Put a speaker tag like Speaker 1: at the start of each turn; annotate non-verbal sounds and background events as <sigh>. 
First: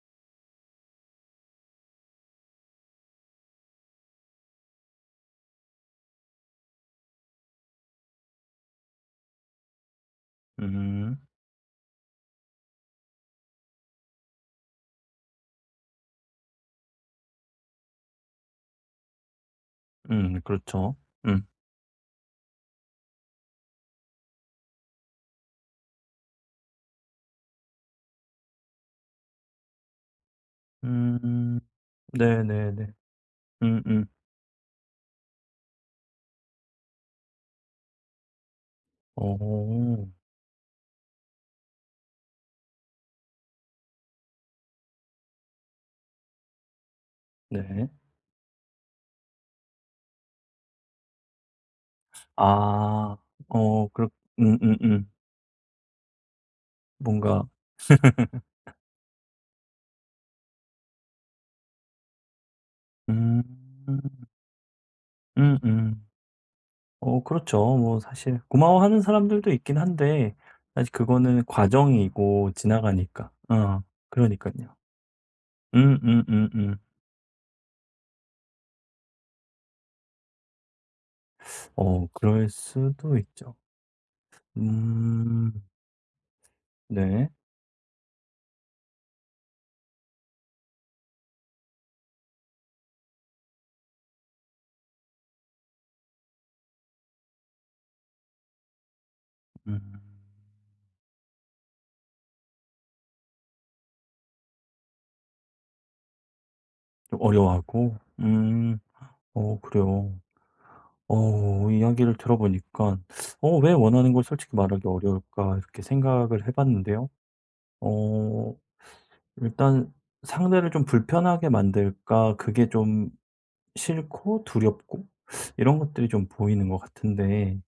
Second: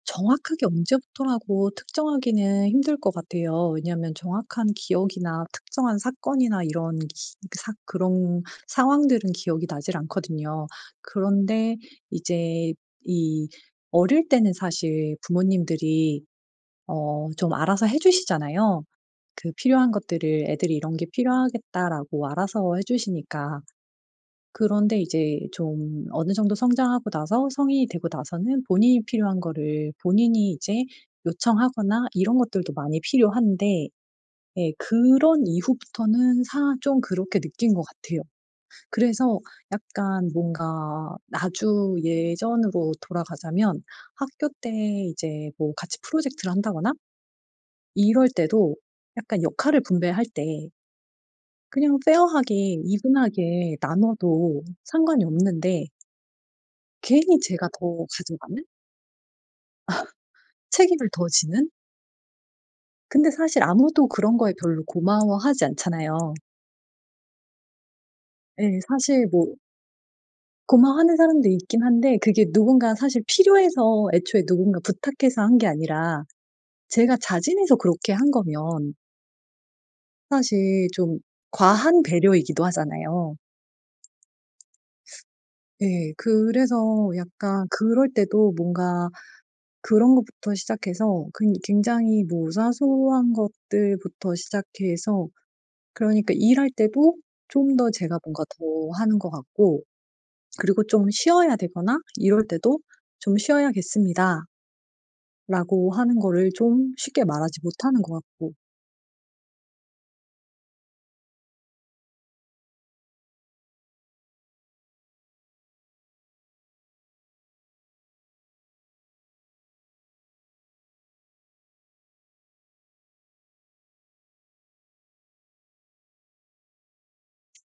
Speaker 1: 정확하게 언제부터라고 특정하기는 힘들 것 같아요. 왜냐하면 정확한 기억이나 특정한 사건이나 이런 기 사 그런 상황들은 기억이 나질 않거든요.
Speaker 2: 음.
Speaker 1: 그런데 이제 이 어릴 때는 사실 부모님들이 어 좀 알아서 해 주시잖아요. 그 필요한
Speaker 2: 음
Speaker 1: 것들을 '애들이
Speaker 2: 그렇죠.
Speaker 1: 이런 게
Speaker 2: 음.
Speaker 1: 필요하겠다.'라고 알아서 해 주시니까. 그런데 이제 좀 어느 정도 성장하고 나서 성인이 되고 나서는 본인이 필요한 거를 본인이 이제
Speaker 2: 음.
Speaker 1: 요청하거나 이런 것들도
Speaker 2: 네네네.
Speaker 1: 많이 필요한데,
Speaker 2: 음음.
Speaker 1: 네. 그런 이후부터는 사 좀 그렇게 느낀 것 같아요. 그래서
Speaker 2: 어.
Speaker 1: 약간 뭔가 아주 예전으로 돌아가자면 학교 때 이제 뭐 같이 프로젝트를 한다거나
Speaker 2: 네.
Speaker 1: 이럴 때도 약간 역할을 분배할 때 그냥 fair하게
Speaker 2: 아
Speaker 1: even하게
Speaker 2: 어 그렇
Speaker 1: 나눠도
Speaker 2: 음음음.
Speaker 1: 상관이 없는데 괜히
Speaker 2: 뭔가
Speaker 1: 제가 더 가져가는?
Speaker 2: <laughs>
Speaker 1: <laughs> 책임을 더 지는? 근데
Speaker 2: 음.
Speaker 1: 사실 아무도 그런 거에 별로 고마워하지
Speaker 2: 음음.
Speaker 1: 않잖아요.
Speaker 2: 어 그렇죠. 뭐 사실
Speaker 1: 예.
Speaker 2: 고마워하는
Speaker 1: 사실
Speaker 2: 사람들도
Speaker 1: 뭐
Speaker 2: 있긴 한데 사실
Speaker 1: 고마워하는
Speaker 2: 그거는
Speaker 1: 사람도 있긴 한데 그게
Speaker 2: 과정이고
Speaker 1: 누군가 사실
Speaker 2: 지나가니까 어
Speaker 1: 필요해서 애초에
Speaker 2: 그러니깐요.
Speaker 1: 누군가 부탁해서 한 게 아니라
Speaker 2: 음음음음.
Speaker 1: 제가 자진해서 그렇게 한 거면 사실 좀
Speaker 2: <sucks teeth>
Speaker 1: 과한
Speaker 2: 어 그럴
Speaker 1: 배려이기도
Speaker 2: 수도
Speaker 1: 하잖아요.
Speaker 2: 있죠. 음.
Speaker 1: 네. 그래서
Speaker 2: 네.
Speaker 1: 약간 그럴 때도 뭔가 그런 것부터 시작해서 근 굉장히 뭐 사소한 것들부터 시작해서 그러니까 일할 때도 좀 더 제가 뭔가 더 하는 거
Speaker 2: 음.
Speaker 1: 같고 그리고 좀 쉬어야 되거나 이럴 때도 "좀 쉬어야겠습니다." 라고 하는 거를 좀
Speaker 2: 좀
Speaker 1: 쉽게 말하지
Speaker 2: 어려워하고
Speaker 1: 못하는 거 같고.
Speaker 2: 음. 어 그래요. 어 이야기를 들어보니까 <sucks teeth> '어 왜 원하는 걸 솔직히 말하기 어려울까?' 이렇게 생각을 해봤는데요. 어 <sucks teeth> 일단 상대를 좀 불편하게 만들까? 그게 좀 싫고 두렵고 <sucks teeth> 이런 것들이 좀 보이는 것 같은데